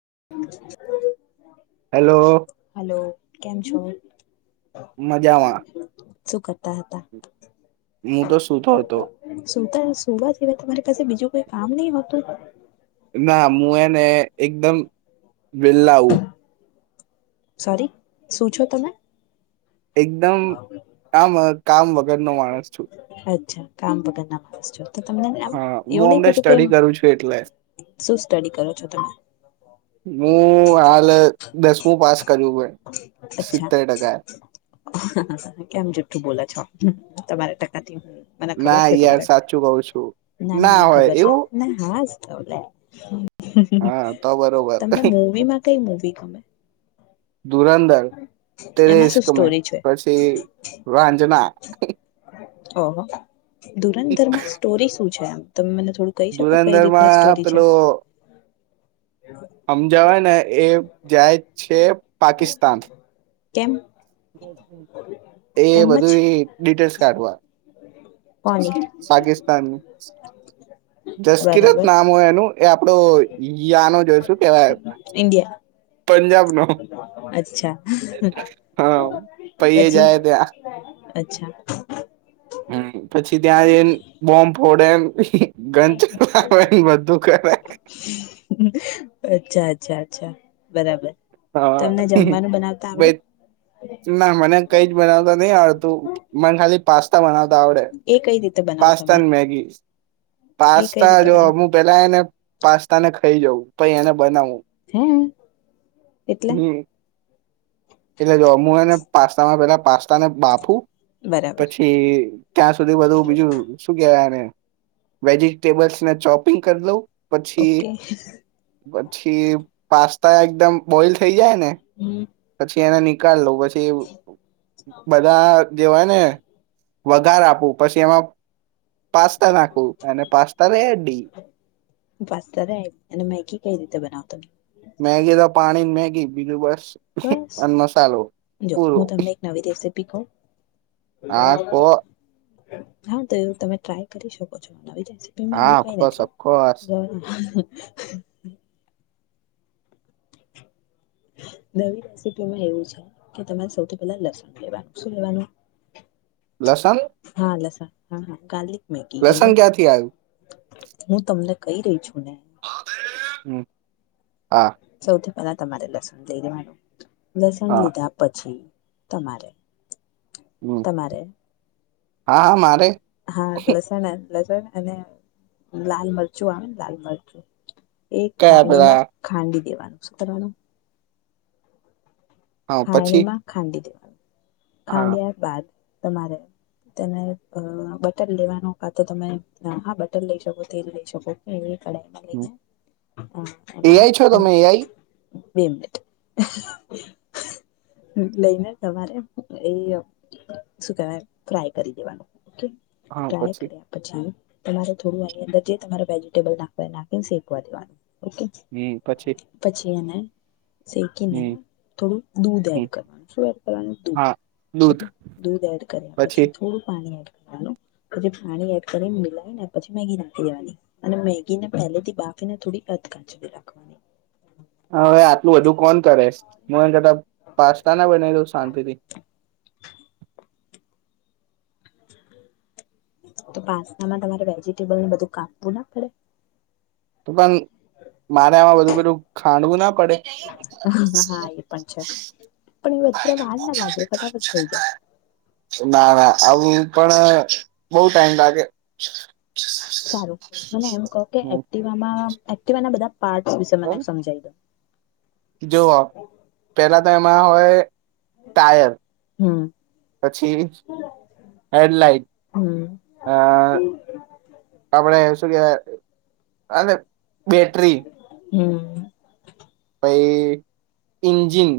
[unintelligible] Hello hello કેમ છો મજામાં શુ કહો હું તો સુતો હતો સુતા સુવા સિવાય તમારી પાસે બીજું કોઈ કામ નહી હોતું ના હું એને એકદમ વેલ્લા હુ સોરી શું છો તમે એકદમ આમ કામ વ ગર નો માણસ છું. અચ્છા કામ વગર ના માણસ છો તો તમને આમ હા હું એવું નહી અમને થતું કે સ્ટડી કરું છું એટલે શું સ્ટડી કરો છો તમે હું હાલ દસમું પાસ કર્યુંવે. અચ્છા કેમ જેઠ્ઠ બોલા છો. હમ્મ તમારા ટકાથી મને ખબર ના છે યાર તમારે સાચું કઉ છું ના ના મને હોય ખબર છે એવું ના હા. લે હ. હા તો બરોબર તમને મુવી માં કઈ મુવી ગમે ધુરંધર તેરે એમાં શું ઇશ્ક મે સ્ટોરી છે પછી વાજના. હ હ. ધુરંધર માં સ્ટોરી શું છે આમ. [inaudible] ધુલંદર માં પેલો અમજવાય ને એ જાય. છે. પાકિસ્તાન. કેમ? એ એમ જ બધું ડિટેલ્સ કાઢવા. કોની પાકિસ્તાન બરાબર જસકિરત નામ હોય એનું એ આપડો યાનો જોઈશું કેવાય ઇન્ડિયા પંજાબ નો અચ્છા હા પહી પછી જાય ત્યાં અચ્છા પછી ત્યાં એ બોમ્બ ફોડે ગન ચલાવે ને બધું કરે. અચ્છા અચ્છા અચ્છા બરાબર. તમને જમવાનું બનાવતા હા આવડે ના મને કઈ જ બનાવતા નહી આવડતું મને ખાલી પાસ્તા બનાવતા આવડે એ કઈ રીતે બનાવો પાસ્તા તમે ને મેગી. એ કઈ પાસ્તા રીતે જો બનાવો હું પેલા ને પાસ્તા ને થઈ જવું પછ એને બનાવું. હે. એટલે? હમ એટલે જો હું એને પાસ્તામાં પેલા પાસ્તા ને બાફુ બરાબર પછી ત્યાં સુધી બધું બીજું શું કેવાયને વેજિટેબલ્સ ના ચોપિંગ કરી દઉ. ઓકે. પછી પાસ્તા એકદમ બોઈલ થઈ જાય ને હમ. એના નિકાલ લઉ પછી બધા દેવાય ને વધાર આપવું પછી એમાં પાસ્તા નાખું અને પાસ્તા લ અડી પાસ્તા રાઈસ અને મેગી કઈ રીતે બનાવો તમે મેગી તો પાણી મેગી બીજું બસ બસ અને મસાલો જો પૂરો હું તમને એક નવી રેસીપી કહું હા પો હા તો એવું તમે ટ્રાય કરી શકો છો નવી જ માં એવું કઈ આખો નથી. સખો નવી રેસીપીમાં એવું છે કે તમારે સૌથી પેલા લસ લેવાનું શું લેવાનું. લસન લસન હા હા કા લસન ક્યાંથી આવ્યું હું તમને કઈ રહી છું અનેને હમ હા સૌથી બ તમારે લસ લસણ હા લીધા પછી. તમારે હમ તમારે હા હા મારે હા લસણા લસણ અને લાલ મરચું આવે ને લાલ મરચું. એ કયા ખાંડી પેલા માં ખાંડી દેવા. સુત્રણ હા ખાણી પછી માં ખાંડી દેવ હમ હા ખાડ્યા બાદ. તમારે તેને અ બટર લેવાનું કા તો તમે આ બટર લઈ શકો તેલ લઈ શકો કે કડાઈમાં હ લઈને એઆઈ છો તમે એઆઈ. બે મિનિટ. લઈને તમારે એ શું કેવાય ફ્રાય કરી દેવાનું. ઓકે હા ટ્રાય પછી કર્યા પછી. તમારે થોડું એની અંદર જે તમારે વેજીિટેબલ નાખવા નાખીને શેકવા દેવાનું. ઓકે હમ પછી પછી એને સેકીને હમ થોડું દૂધ હમ એડ કરવાનું શું આપવાનું દૂધ હા દૂધ દૂધ એડ કરવા પછી થોડું પા પાણી એડ કરવાનું પસી [unintelligible] એડ કરીને મિલાય ને પછી મેગી નાખી દેવાની અને મેગી ને પહેલેથી બાફીને થોડી કચ કચી રાખવાની. હા વે આટલું બધું કોણ કરે. હ કતા પાસ્તાના બનાવ્યો શાંતિથી. તો પાસ્તામાં તમારે વેજીિટેબલને બધું કાપવું ના પડે. તો બાઈ. મારે આ બધું પ [inaudible] ખાંડવું ના પડે હા એ પણ છે પણ એ વધારે વાર ના લાગે ફટાફટ થઈ જાય ના ના. આવું પણ બઉ ટાઈમ લાગે. સારું મને એમ કહો કે એક્ટિવામાં એક્ટિવાને બધા પાર્ટસ વિશે મને સમજાઈ દઉ. જુઓ પેલા તો એમાં હોય ટાયર હમ પછી હેડલાઈટ હમ અ આપડે ગે અને બેટરી હમ પહી ઇન્જિન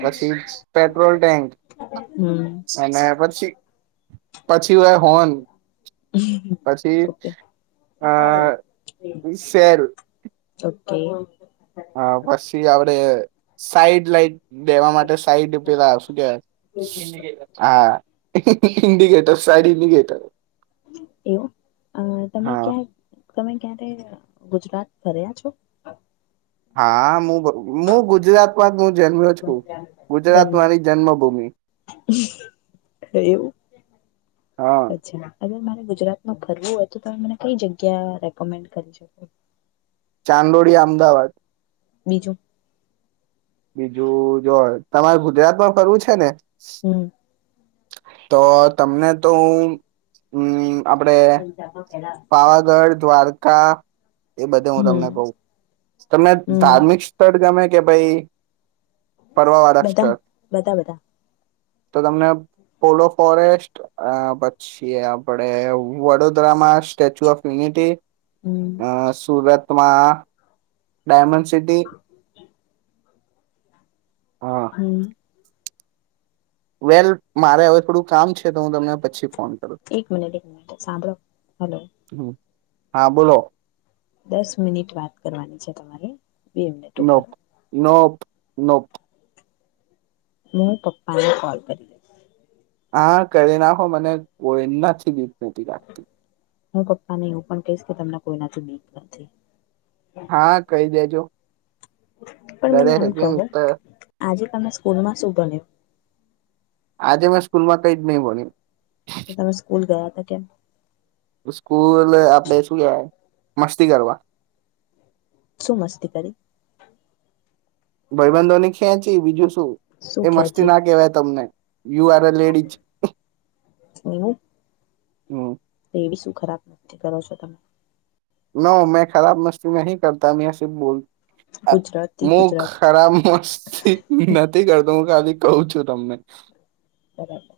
પછી પેટ્રોલ ટેન્ક હમ અને પછી પછી હો હોન પછી ઓકે અ સેલ. ઓકે ઓ પછી આપડે સાઈડ લાઈટ. દેવા માટે સાઈડ પેલા શું કેવાય આ ઇન્ડિકેટર સાઇડ ઇન્ડિકેટર. એવું અ તમે હા ક્યાં તમે ક્યારે તે ગુજરાત ફર્યા છો? હા મુ મુ ગુજરાતમાં નો જન્મ્યો છું ગુજરાત જન્મે મારી જન્મભૂમિ. એવું. હા અચ્છા [unintelligible] ગુજરાતમાં ફરવું હોય તો તમે મને કઈ જગ્યા રેકમેન્ડ કરી શકો. ચાંદલોડીયા અમદાવાદ બીજું બીજું જો તમારે ગુજરાતમાં ફરવું છે ને હમ. તો તમને તો હ હમ આપડે પાવાગઢ દ્વારકા એ બધે હું હમ તમને કહું તમને હમ ધાર્મિક સ્થળ ગમે કે ભાઈ ફરવા વાળા બધા સ્થળ બધા બધા તો તમને પોલો ફોરેસ્ટ પછી આપડે વડોદરામાં સ્ટેચ્યુ ઓફ યનિટી હમ અ સુરત ટૂંકમાં ડાયમંડ સીટી હમ. વેલ મારે હવે થોડું કામ છે તો હું તમને પછી ફોન કરું એક મિનિટ એક મિનિટ સાંભળો. હલો. હમ હા બોલો. દસ મિનિટ વાત કરવાની છે તમારે. બે મિનિટ ઉભા નો રહો નો નો હું પપ્પાને કોલ કરીશ. હા કરી નાખો મને બહુ એમનાથી બીક નથી લાગતી. હું પપ્પાને એવુ પણ કહીશ કે તમને કોઈનાથી બીક નથી લાગતી. હા કહી દેજો પણ ડરે મને છે એમ કહો કેમ તો આજે તમે સ્કૂલમાં શું ભણ્યું? આજે મેં સ્કૂલમાં કઈ જ નહી ભણ્યું. તો તમે સ્કૂલ ગયા. તો ક્યાં સ્કૂલ આપડે શું કેવાય મસ્તી કરવા. શું મસ્તી કરી. ભાઈબંધોની ખેંચી બીજું શુ. શું એ મસ્તી ખેંચી ના કેહેવાય તમને યુ આર અ લેડીજ [inaudible] તો એવી શું ખરાબ [unintelligible] કરો છો તમે? નો મેં ખરાબ મસ્તી નહી કરતા મે સ બોલ ગુજરાતી હું ગુજરાતી ખરાબ મસ્તી નથી કરતો હું ખાલી કઉ છું તમને બરાબર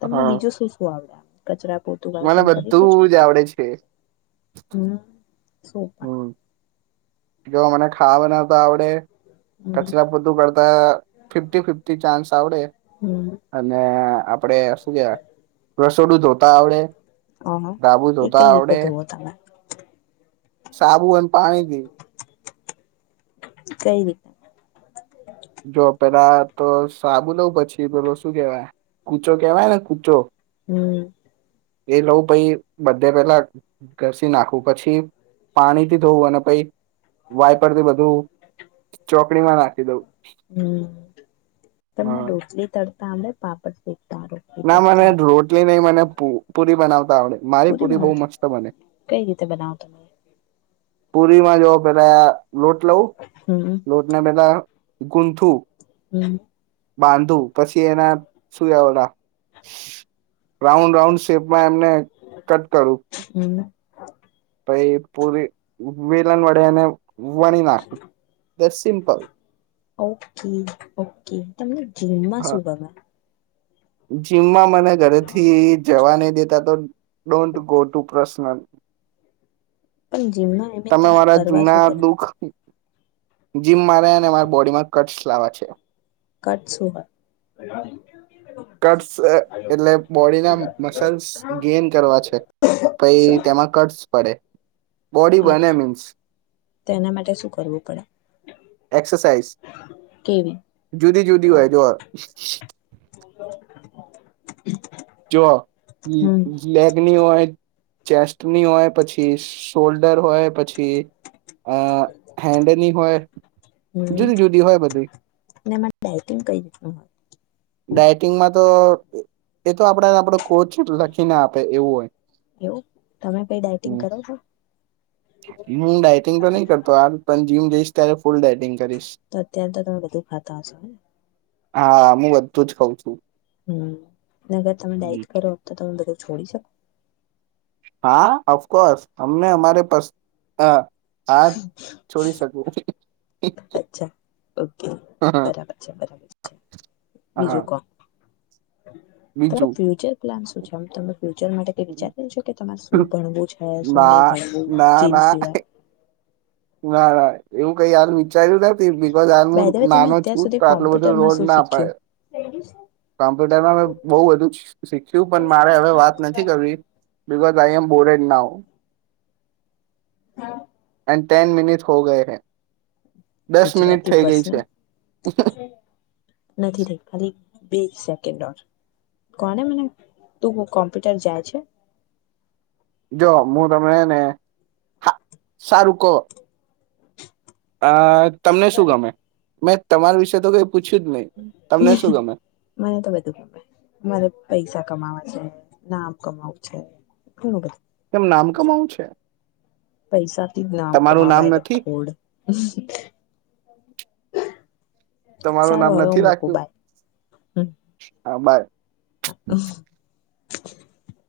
તમને હા બીજું શું શું આવડે કચરા પોતું મને વાસણ કરી લો છો બધું જ આવડે છે. હમ શું પણ હમ જો મને ખાવાને તો આવડે પણ કચરા પોતુ કરતા ફિફ્ટી-ફિફ્ટી ચાન્સ આવડે હમ હમ અને આપડે શું કેવા થોડું ધોતા આવડે. હ હ સાબુ એ ધોતા કઈ રીતે આવડે ધોવો તમે સાબુ અને પાણીથી. કઈ રીતે. જો પેલા તો સાબુ લઉં પછી પેલો શું કેવાય કુચો કેવાય ને કુચો હમ્મ એ લઉં પહી બધે પેલા ઘસી નાખું પછી પાણીથી ધોવું અને પહી વાયપરથી બધું ચોકડીમાં નાખી દઉ. હમ્મ તમને હા ઢોકલી તડ તા આવડે પાપડ શેકતા રોટલી ના મને તળતા રોટલી નહી મને પ પુરી બનાવ તા આવડે મારી પૂરી પુરી બહુ બનાવતા મસ્ત બને. કઈ રીતે બનાવો તમે પુરીમાં જોવો પેલા લોટ લઉું હમ લોટ ને પેલા ગુંનથુ હમ્મ - બાંધુ પછી એના શું ઓડા રાઉન્ડ રાઉન્ડ શેપ માં એમને કટ કરું હમ પહી પુરી વેલન વડે એને વણી નાખુ જસ્ટ સિમ્પલ ઓકે ઓકે તમને જીમમાં હા શું ગમે? જીમમાં મને ઘરેથી જવા નહી દેતા તો ડોન્ટ ગો ટુ પ્રસ ન પણ જીમમાં એમને તમારે કરવા જૂના શું કર્યું દુઃખ જીમ મારે અને મારા બોડીમાં કટસ લાવવા છે. કટસ શું હોય? કટ્સ અ એટલે બોડીના મસલ્સ ગેન કરવા છે પઈ શું તેમાં કટ્સ પડે. બોડી આ બને મીન્સ તેના માટે શું કરવું પડે એક્સરસાઇઝ કેવી જુદી જુદી હોય જો જો હમ લેગની હોય ચેસ્ટની હોય પછી શોલ્ડર હોય. પછી અ હેન્ડની હોય હમ જુદી જુદી હોય બધી. ને એમાં ડાયટિંગ કઈ રીતનું હોય ડાયટિંગમાં તો એ તો આપડે આપડો કોચ લખીને આપે એવું હોય. એવું તમે કઈ ડાયટિંગ કરો છો હમ હું ડાઈટિંગ તો નહી કરતો આ પણ જીમ જય તરફ તો અત્યારે તો તમે બધું ખાતા હશોને. હા મુગત ધુ જ ખાઉ છું. હમ અગર તમે ડાઇટ કરો તો તમે બધું છોડી શકો. હા અફકોર્સ અમને અમારે પર્સ અ અચ્છા ઓકે બરાબર છે બરાબર છે હા બીજું કોવ તો બીજું ફ્યુચર પ્લાન શું છે આમ તમે ફ્યુચર માટે વિચારી છો કે તમારે શું કરવું છે શું નહી ના ભણવું જીમ સિવાય. વારાય. એવું કઈ હાલ વિચાર્યું નથી બી બાય ધ વે તમે નાનો અત્યાર છૂ તો સુધી આટલું બધું કોમ્પ્યુટરમાં રોડ શું ના શીખ્યું થાય. કોમ્પ્યુટરમાં મેં બઉ બધું શીખ્યું પણ મારે હવે વાત નથી કરવી બ તાઈ એમ બોરેડ ના હો. હા. ટેન મિનિટ હો ગયે હૈ ગુજરાતી બસ ને નથી થ ખાલી બીસ સેકન્ડર કોને મને તું કોમ્પ્યુટર જાય છે જો હું તમેં ને સારું કહો આ તમને શું ગમે મેં તમારા વિશે તો કઈ પૂછ્યું જ નહી તમને શું ગમે મને તો બધું ગમે મારે પૈસા કમાવા છે નામ કમાવું છે ઘણું બધું કેમ નામ કમાવું છે પૈસાથી જ નામ તમારું નામ કમાવાય નથી ડફોડ તમારું નામ હવે હું નથી મૂકું રાખ્યું બાય હા બાય [inaudible] [inaudible]